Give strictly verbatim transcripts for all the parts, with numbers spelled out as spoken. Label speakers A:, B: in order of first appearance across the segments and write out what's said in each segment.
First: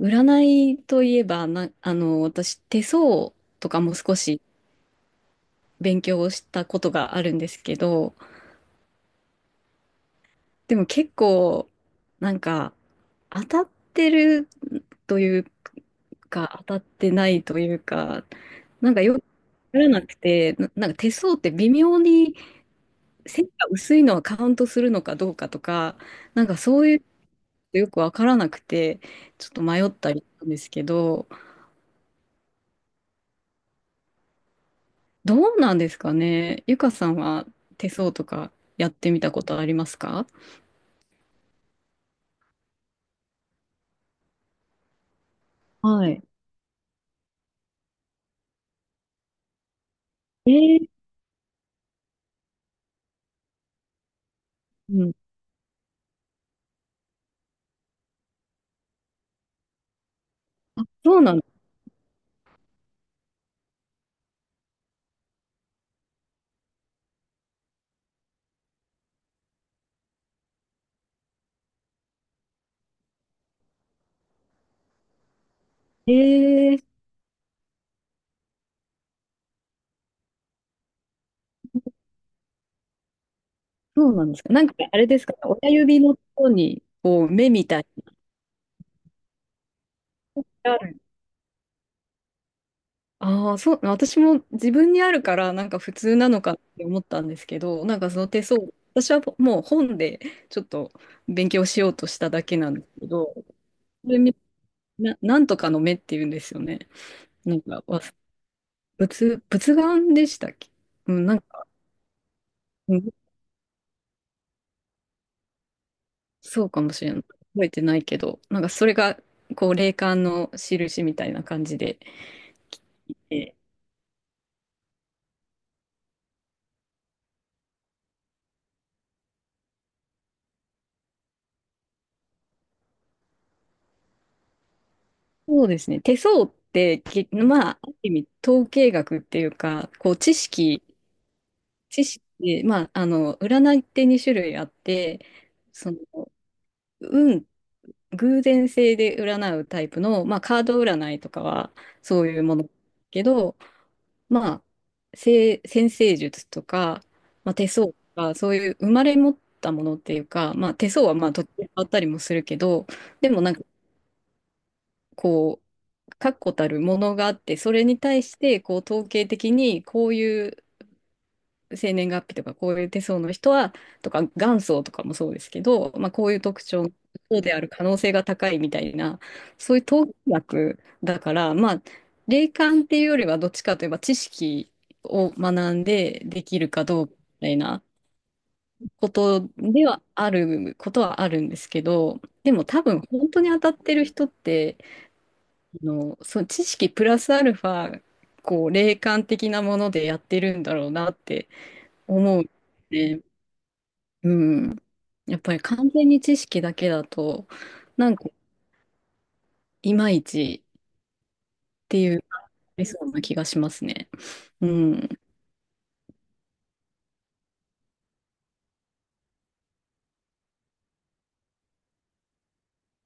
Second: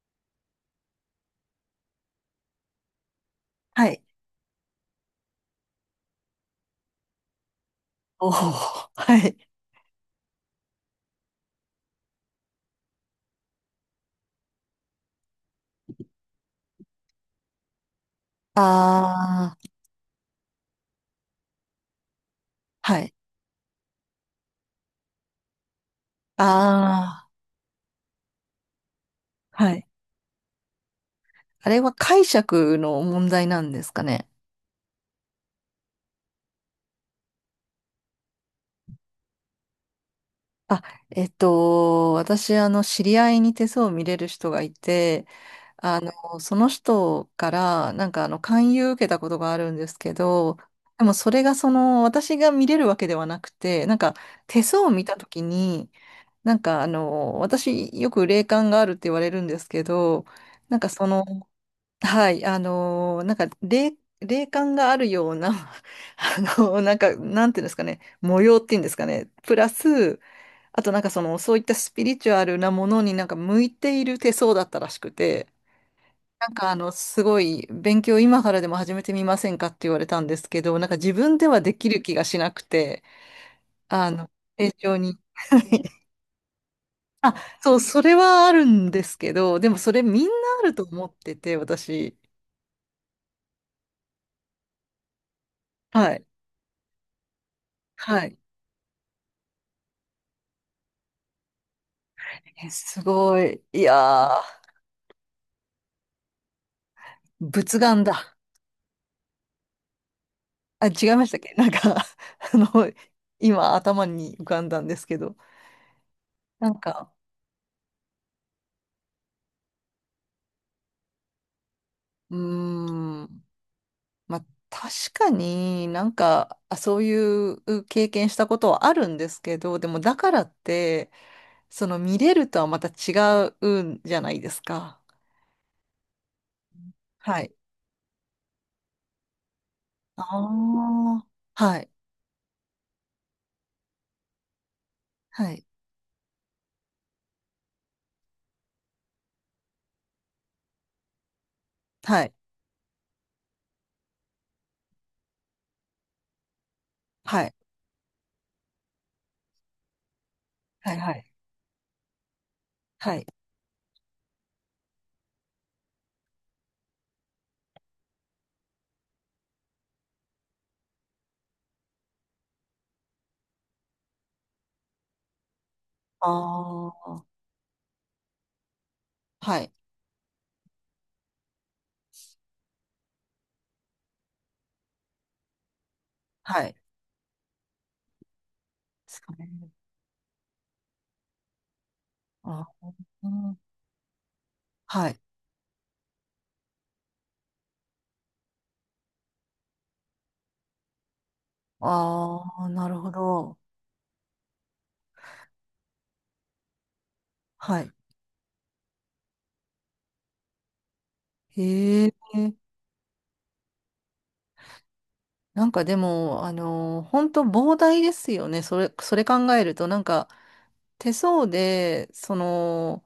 A: 占いといえば、な、あの、私、手相とか
B: は
A: も
B: い。
A: 少し勉強をしたことがあるんですけど、
B: おお、はい。
A: でも結構、なんか、当たってるというか、当たってないというか、なんかよくわ
B: ああ、
A: からなくて、な、なんか手相って微妙に
B: はい。
A: 線が薄いのはカウントするのかどうかとか、なんかそういう
B: あ
A: のよくわからなくて、ちょっと
B: あ、は
A: 迷
B: い。
A: ったりしたんですけど、
B: あれは解釈の問題なんですかね。
A: どうなんですかね。ゆかさんは手相とかやってみたことありますか？
B: あ、えっと、私、あの、知り合いに手相を見れる人がいて、あ
A: はい。
B: の、その人から、なんか、あの、勧誘受けたことがあるんですけ
A: え
B: ど、
A: ー、
B: でも、それが、その、私が見れるわけではなくて、なんか、手相を見
A: うん。
B: たときに、なんか、あの、私、よく霊感があるって言われるんですけど、なん
A: あ、
B: かそ
A: そう
B: の、
A: なんだ。
B: はい、あのーなんか霊、霊感があるような あのーなんか、なんていうんですかね、模様っていうんですかね、プラス、あとなんかその、そういったスピリチュアルなものになんか向いている手相だったらしくて、なんか
A: え
B: あ
A: ー、
B: の、すごい勉強今からでも始めてみませんかって言われたんですけど、なんか自分ではできる気がしなくて、
A: そ
B: あ
A: うな
B: の、
A: んですか。なん
B: 成
A: か
B: 長
A: あれ
B: に。
A: ですか。親指 のところに、こう、
B: あ、
A: 目み
B: そう、
A: たい
B: それはあるんですけど、でもそれみんなあ
A: な。
B: る
A: あ
B: と
A: る。
B: 思ってて、私。
A: ああ、そう、私も自分にあるから、なんか普
B: は
A: 通
B: い。
A: なのかって思ったんですけど、なんかそ
B: は
A: の
B: い。
A: 手相、私はもう本でちょっと勉強しようとしただけ
B: え
A: なんです
B: す
A: けど、
B: ご
A: そ
B: い。いや
A: れみ
B: ー、
A: な、なんとかの目っていうんですよね。なん
B: 仏
A: か
B: 眼
A: 忘
B: だ。
A: 仏、仏眼でしたっけ。
B: あ、違
A: う
B: い
A: ん、
B: まし
A: な
B: たっ
A: ん
B: け な
A: か、
B: んか あの、
A: うん、
B: 今頭に浮かんだんですけど。
A: そ
B: な
A: う
B: ん
A: かもし
B: か、
A: れない。覚えてないけど、なんかそれが、こう、霊感の印みたいな感じで
B: う
A: 来
B: ーん、
A: て、
B: まあ、確かになんか、あ、そういう経験したことはあるんですけど、でもだからって、その見れるとはまた違うんじゃないですか。
A: そうですね。手相って、き
B: はい。
A: まあ、ある意味、統計学っていうか、こう、
B: あ
A: 知識、
B: あ、はい、
A: 知識で、まあ、あの、占いってにしゅるい種類あって、
B: はい、
A: その、運、偶然性で占うタイプの、まあ、カード占いとかは、
B: は
A: そう
B: い、
A: いうものだけど、まあ、せ占星術とか、
B: は
A: ま
B: い、
A: あ、手相とか、そういう生まれ持ったものっていうか、まあ、手
B: はい、
A: 相
B: は
A: はま
B: い、
A: あ途中で変わったりもするけど、
B: はい。
A: でもなんかこう、確固たるものがあって、それに対してこう統計的にこういう生年月日とかこういう手相の人は、とか元祖とかもそうですけど、まあ、こういう特徴
B: ああ、
A: そうである可能性が高いみたいな、
B: はい、
A: そういう統計学だから、まあ、霊感っていうよりはどっちかといえば知識を学んででき
B: は
A: る
B: い。で
A: かどうかみたいなこ
B: すか
A: と
B: ね。
A: ではあることはあるんですけど、でも
B: あ
A: 多分
B: う
A: 本当に
B: ん
A: 当たってる人って、
B: はい。
A: あの、その知識プラスアルファ、こう霊感的なものでやってるんだろうなって思
B: あ
A: う
B: あ、なるほ
A: ね。
B: ど。
A: うん。やっぱり完全に知識だけだと、
B: はい。
A: なんか、いまいちって
B: へえ。
A: いう、ありそうな気がしますね。うん。
B: なんかでも、あのー、本当膨大ですよね。それ、それ考えると、なんか手相で、その、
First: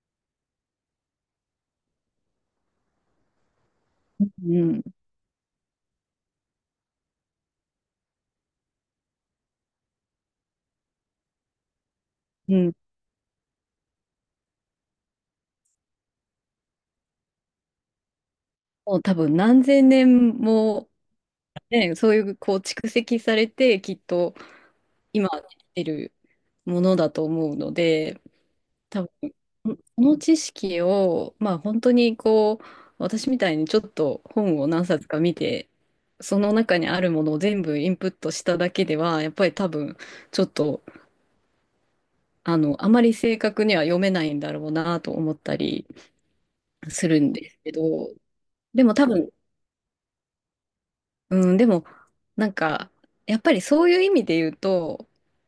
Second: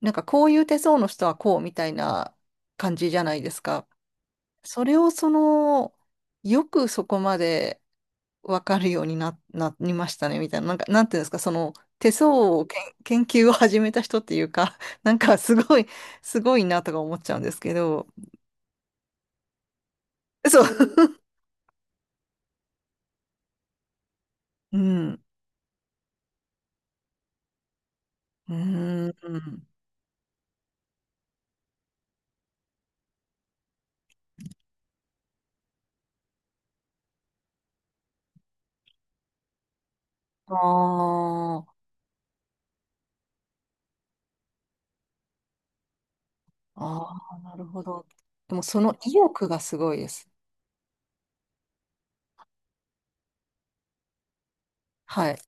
B: なんかこういう手相の人はこうみたいな感じじゃないですか。
A: うん。
B: それをその、よくそこまでわかるようにな、なりましたね、みたいな。なんか、なんていうんですか、その、手相
A: う
B: を
A: ん。
B: けん研究を始めた人っていうか、なんかすごい、すごいなとか思っちゃうんですけど。
A: もう多分何千年
B: そ
A: も、
B: う。
A: ね、そういう、こう、蓄積されて、きっと、
B: うん。
A: 今生きてるものだと思うので、
B: う
A: 多
B: ー
A: 分、
B: ん。
A: この知識を、まあ、本当に、こう、私みたいにちょっと本を何冊か見て、その中にあるものを全部インプットしただけでは、やっぱり多分、ちょっ
B: あ
A: と、
B: あ、
A: あの、あまり正確には読めないんだろうなと思ったりす
B: あ
A: るん
B: あ、
A: で
B: な
A: す
B: る
A: け
B: ほ
A: ど、
B: ど。でもそ
A: で
B: の
A: も多
B: 意
A: 分、
B: 欲がすごいです。
A: うん、でも、なんか、やっぱりそういう意味で言うと、
B: はい。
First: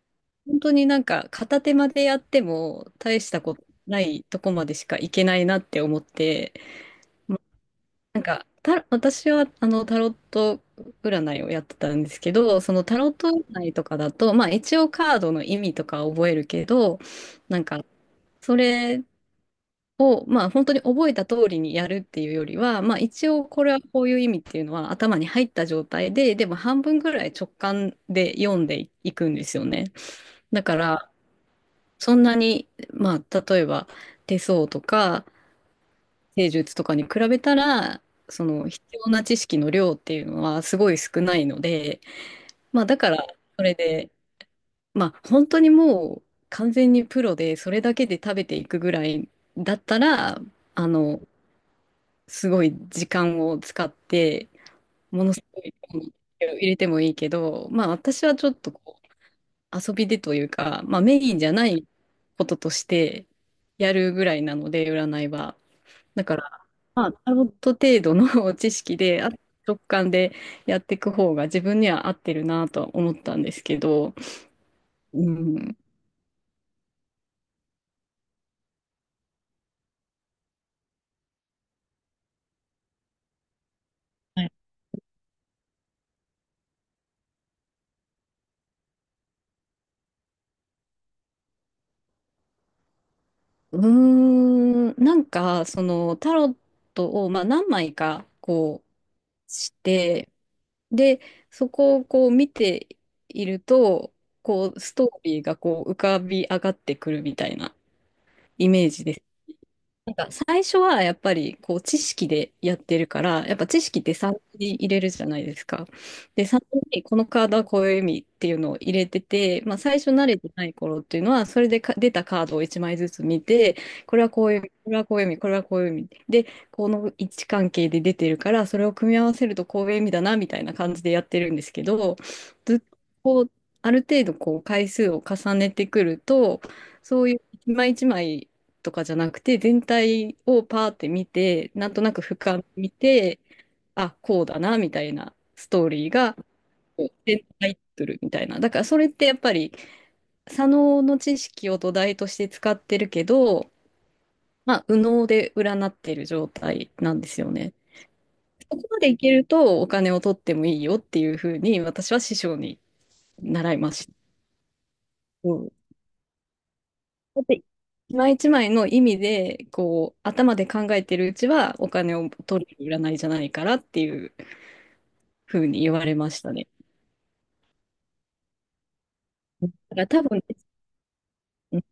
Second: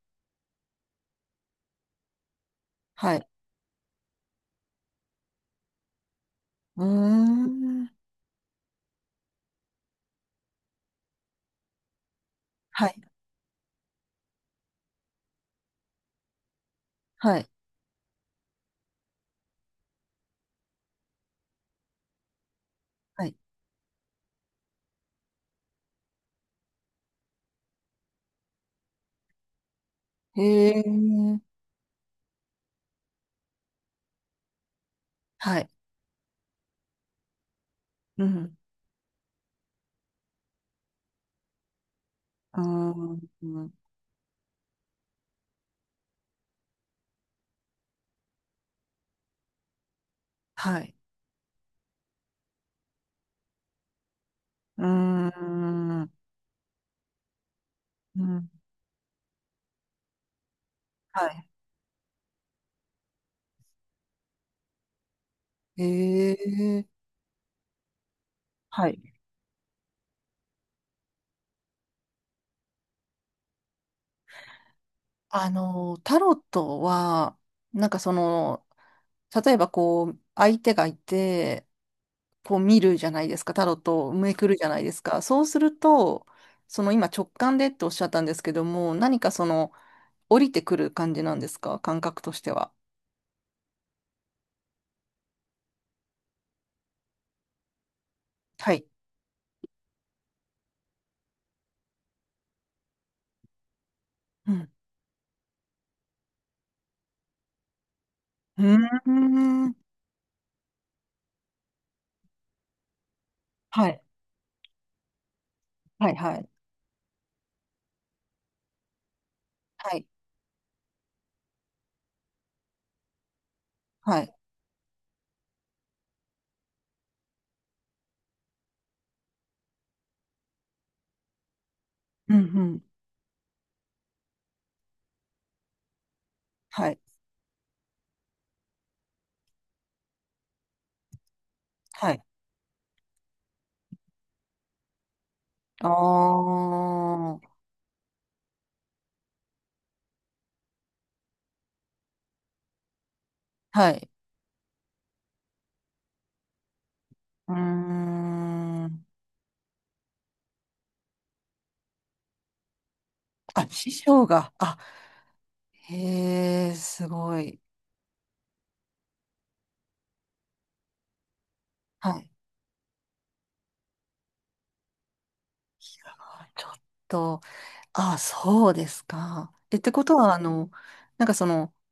A: 本当になんか片手間でやっても
B: は
A: 大
B: い。
A: したことないとこまでしかいけないなって思って、
B: うーん。
A: なんか、た、私はあのタロット占いをやってたんですけど、その
B: は
A: タ
B: い。
A: ロット占いとかだと、まあ一応カードの意味とかは覚えるけど、
B: はい。
A: なんか、それを、まあ、本当に覚えた通りにやるっていうよりは、まあ、
B: は
A: 一
B: い。
A: 応これはこういう意味っていうのは頭に入った状態で、でも半分ぐらい直感で読んでいくんですよね。
B: へ
A: だから、
B: え。
A: そんなに、まあ、例えば手相とか
B: はい。
A: 星術とかに比べたら、
B: う
A: そ
B: ん。
A: の必要な知識の量っていうのはすごい少ないので、
B: う
A: まあ、だか
B: ー
A: ら、それ
B: ん。
A: で、まあ、本当にもう完全にプロでそれだけで食べていくぐらいだったら、
B: は
A: あ
B: い。
A: の、すごい時間を使って、
B: うー
A: ものすごい量の
B: ん。
A: 手を入れてもいいけど、まあ
B: う
A: 私はち
B: ん。
A: ょっとこう遊びでというか、まあメ
B: は
A: インじ
B: い。
A: ゃないこととしてやるぐらいなので、占いは。
B: へ
A: だから、
B: え。
A: まあタロット程度の 知
B: は
A: 識
B: い。
A: で、あ直感でやっていく方が自分には合ってるなとは思ったんですけど、う
B: あ
A: ん、
B: の、タロットは、なんかその、例えばこう、相手がいて、こう見るじゃないですか、タロットをめくるじゃないですか。そうすると、その今直感でっておっしゃったんですけども、何かその降りてくる感じなんですか、感覚としては。
A: うーん、なんかそのタロットをまあ何枚か
B: は
A: こ
B: い。
A: うして、で、そこをこう見ていると、
B: うん。
A: こう、ストーリーがこう浮かび上がってくるみたいなイメージ
B: う
A: で
B: ー
A: す。
B: ん。
A: なんか最初はやっぱりこう知識でやってるから、やっぱ知
B: は
A: 識
B: い。
A: ってサンプルに入れるじゃないですか。
B: はい。は
A: で、
B: い。
A: サンプルにこのカードはこういう意味っていうのを入れてて、まあ
B: は
A: 最
B: い。
A: 初慣れてない頃っていうのは、それでか出たカードをいちまいずつ見て、こ
B: は
A: れは
B: い。
A: こういう意味、これはこういう意味、これはこういう意味。で、この位置関係で出てるから、それを組み合わせるとこういう意味だなみたいな感じでやってるんですけど、
B: うん。う
A: ずっ
B: ん。
A: とこうある程度こう回数を重ねてくると、
B: はい。
A: そういう一枚一枚とかじゃなくて、全体をパーって見て、なんと
B: は
A: なく
B: い。
A: 俯瞰見て、あ、こうだな、みたいなスト
B: あ
A: ーリーが、こう
B: あ。は
A: 全タイトルみたいな。だからそれってやっぱり、左脳の知識を土台として使ってるけど、
B: い。
A: まあ、右脳で占ってる状態なんですよ
B: うー
A: ね。そこま
B: ん。
A: でいけるとお金を取ってもいいよっていうふうに私は師匠に
B: あ、
A: 習い
B: 師
A: ました。
B: 匠が。あ、
A: うん。
B: へえ、すご
A: だっ
B: い。
A: て、一枚一枚の意味で、こう、頭で考えてるうちは、お
B: は
A: 金
B: い。
A: を取る占いじゃないからっていうふうに言われました
B: ちょ
A: ね。
B: っと。あ、そうですか。
A: だか
B: え、ってこ
A: ら
B: と
A: 多
B: は、あ
A: 分、
B: の、なんかその、
A: うん、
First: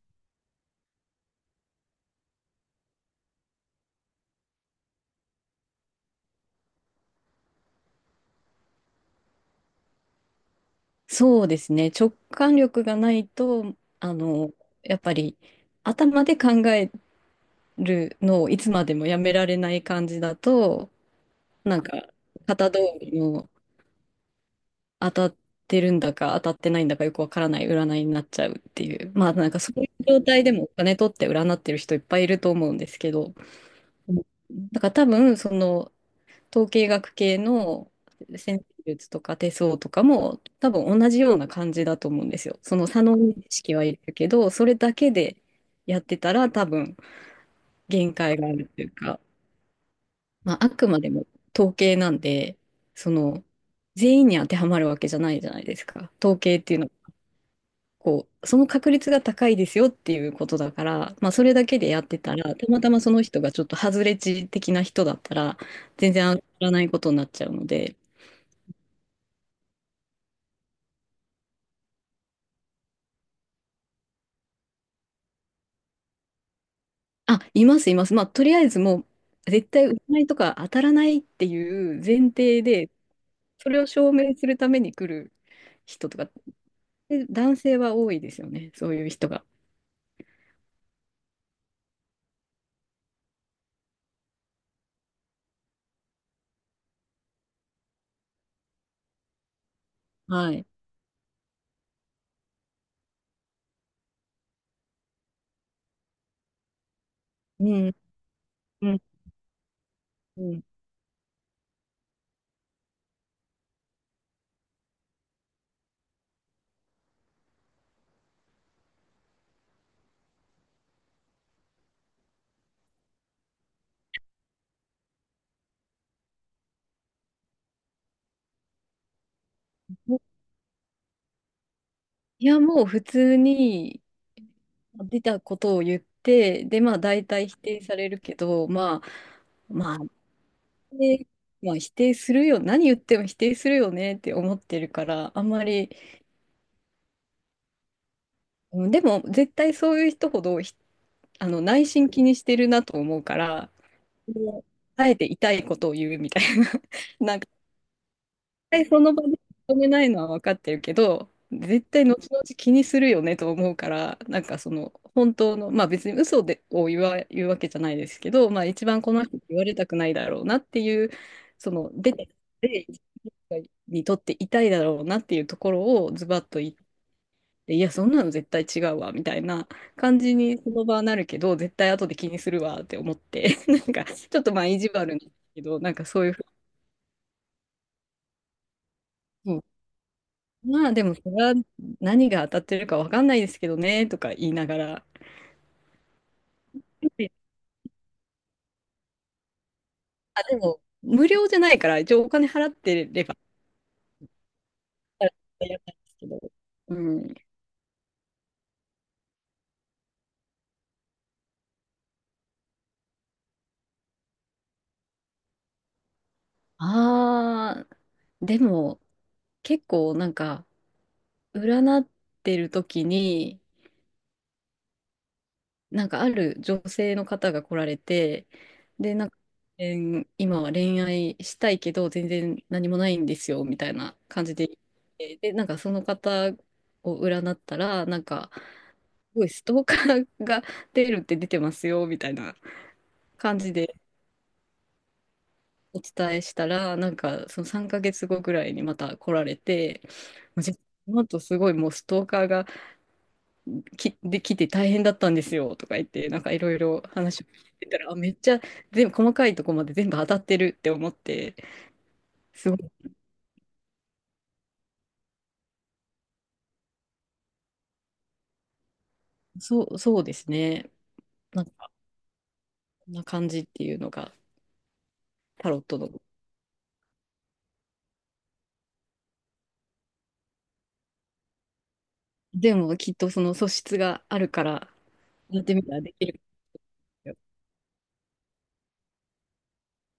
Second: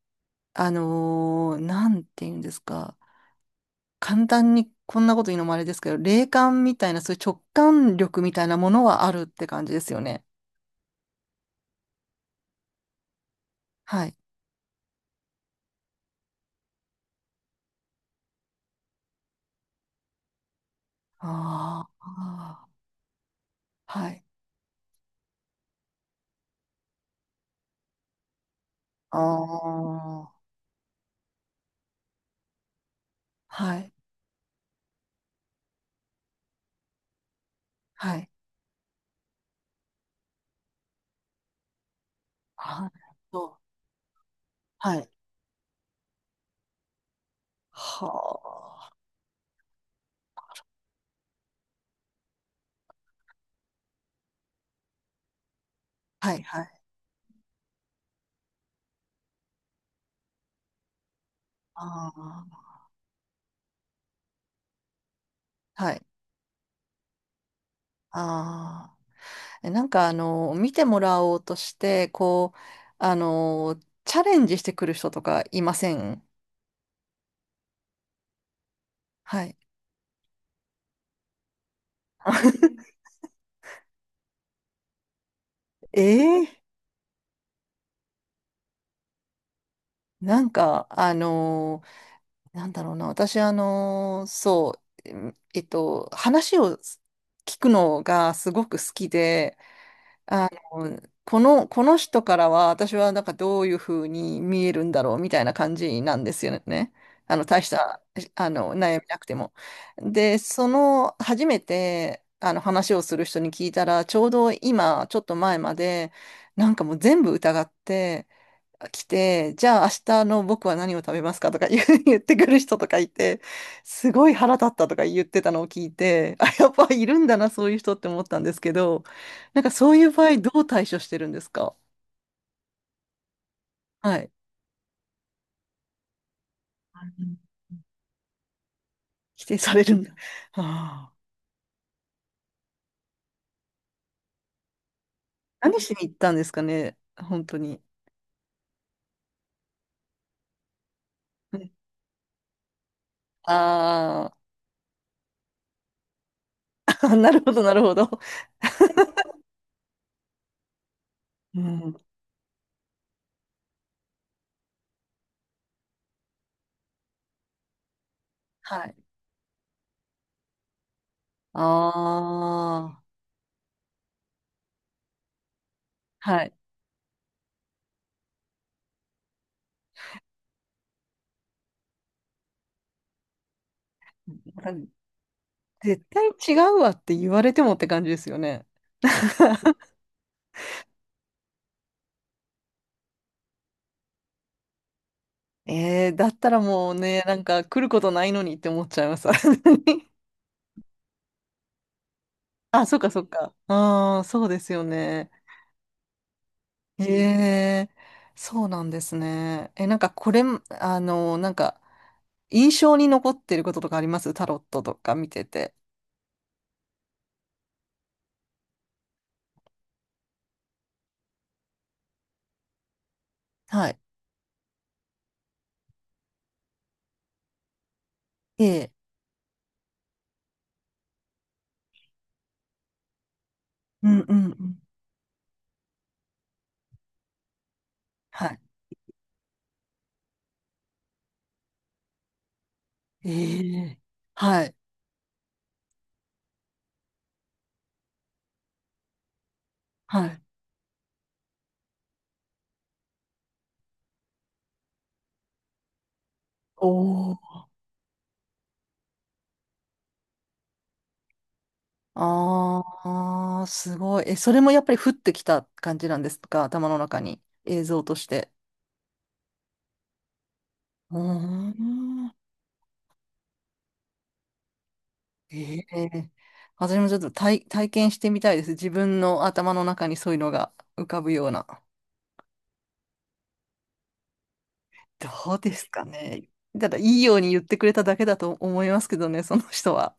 B: あのーなんて言うんですか。簡単にこんなこと言うのもあれですけど、霊感みたいな、そういう直感力みたいなものはあるって感じですよね。
A: そうですね、直感力がないと、
B: は
A: あ
B: い。
A: の、やっぱり、頭で考えるのをいつまでもやめられない感じだと、なん
B: あ
A: か、
B: あ、
A: 型通りの
B: はい。
A: 当たってるんだか当たってないんだかよくわからない占いになっちゃうっていう。
B: あ
A: まあなんかそういう状
B: あ、
A: 態でもお金取って占ってる人いっぱいいると思うんですけど、
B: はい。
A: うん、だから多分その統計学系の
B: はい。
A: 占星術とか手相とかも多分同じような感じだと思うんですよ。その
B: あ、
A: 差の意
B: そう。
A: 識はいるけど、それだ
B: はい。
A: けでやってたら多分
B: は
A: 限界があるっていう
B: あ。
A: か、まああくまでも統計なんで、その全員に当てはまるわけじゃないじゃないですか。
B: は
A: 統
B: い、
A: 計
B: は
A: ってい
B: い。
A: うのはこう、その確率が高いですよっていうことだから、まあ、それだけでやってたら、
B: あ
A: たまたまその人がちょっと外れ値的な人だったら、
B: あ、はい。
A: 全然上がらないことになっちゃうので、
B: ああ。えなんかあの、見てもらおうとして、こう、あの、チャレンジしてくる人とかいません？
A: あ、います、います。まあ、とりあえずも
B: は
A: う、
B: い。
A: 絶対占いとか当たらないっていう前提で、それを証明するために来る
B: え
A: 人とか、
B: え
A: で男性は多いですよね、そういう人が。
B: なんか、あのなんだろうな、私、あのそう、えっと、話を聞くのがすごく好きで、
A: はい。
B: うん、この、この人からは私はなんかどういうふうに見えるんだろうみたいな感じなんですよね。あの大
A: う
B: し
A: ん、
B: たあの
A: う
B: 悩
A: ん、
B: みなくても。で、
A: うん。
B: その初めてあの話をする人に聞いたらちょうど今ちょっと前までなんかもう全部疑って来て、じゃあ明日の僕は何を食べますかとか言う 言ってくる人とかいて、すごい腹立ったとか言ってたのを聞いて、あ、やっぱいるんだな、そういう人って思ったんですけど、なんかそういう場合どう対処してるんですか？
A: いや、もう普通に
B: はい。
A: 出たことを言って、で、まあ
B: う
A: 大
B: ん、
A: 体否定されるけど、まあ、
B: 否定され
A: ま
B: る
A: あ、
B: んだ。はあ、
A: でまあ否定するよ、何言っても否定するよねって思ってるから、あんま
B: 何
A: り、
B: しに行ったんですかね、本当に。
A: うん、でも絶対そういう人ほどひあの内心気にしてるなと思うから、
B: あ
A: もうあえて痛いことを言うみたいな、
B: あー、な
A: なん
B: る
A: か
B: ほど、なるほど。
A: 対その場で認めないのは分かってるけど、
B: う
A: 絶
B: ん。
A: 対後々気にするよねと思うから、なんかその本当の、まあ別に嘘でを言わ、言うわけじゃないですけど、まあ一
B: はい。
A: 番この人に言われたくないだろうなっていう、
B: あ
A: その出てきて、
B: あ、
A: にとって痛いだろうなっていうところをズバ
B: は
A: ッ
B: い。
A: と言って、いや、そんなの絶対違うわみたいな感じにその場はなるけど、絶対後で気にするわって思って、なんかちょっとまあ意地悪なんですけど、なん
B: 絶
A: かそう
B: 対
A: いうふ
B: 違うわって言われてもって感じですよね。
A: うに まあでも、それは何が当たってるかわかんないですけどね、とか言いながら。
B: えー、だったらもうね、なんか来ることないのにって思っちゃいます。
A: あ、でも、無料じゃないから、一応お金払っ
B: あ、そっ
A: て
B: かそ
A: れ
B: っ
A: ば、
B: か。ああ、そうですよね。
A: やったんですけど。う
B: え
A: ん。
B: え、そうなんですね。え、なんかこれ、あの、なんか印象に残ってることとかありますタロットとか見てて？
A: ああ、でも、結構なんか、占ってる時に、
B: はい。
A: なんかある女性の方が来られて、
B: ええ。
A: で、なんか、えー今は恋愛したいけど、全然何もないんですよ、みたい
B: う
A: な
B: んうん
A: 感
B: う
A: じで、
B: ん。
A: で、なんかその方を占ったら、なん
B: は
A: か、
B: い。
A: すごいストーカーが出るって出てますよ、みたいな
B: え
A: 感じで
B: え。はい。
A: お伝えしたら、なんかそのさんかげつごぐらいにまた来られて、
B: はい。
A: もう実この後すごいもうストーカーがきできて大変だったんですよとか言って、なんかいろい
B: お
A: ろ
B: お。
A: 話を聞いてたら、あ、めっちゃ全部細かいとこまで全部当たってるって思って、すごい、
B: ああ、すごい。え、それもやっぱり降ってきた感じなんですか？頭の中に。映像として。
A: そう、そうですね。
B: うー
A: なんか、
B: ん。
A: こんな感じっていうのがタ
B: え
A: ロットの。
B: え、私もちょっと体、体験してみたいです。自分の頭の中にそういうのが浮かぶような。
A: でもきっとその素質があるから、
B: どう
A: やっ
B: で
A: てみ
B: す
A: たら
B: か
A: できる。
B: ね。ただ、いいように言ってくれただけだと思いますけどね、その人は。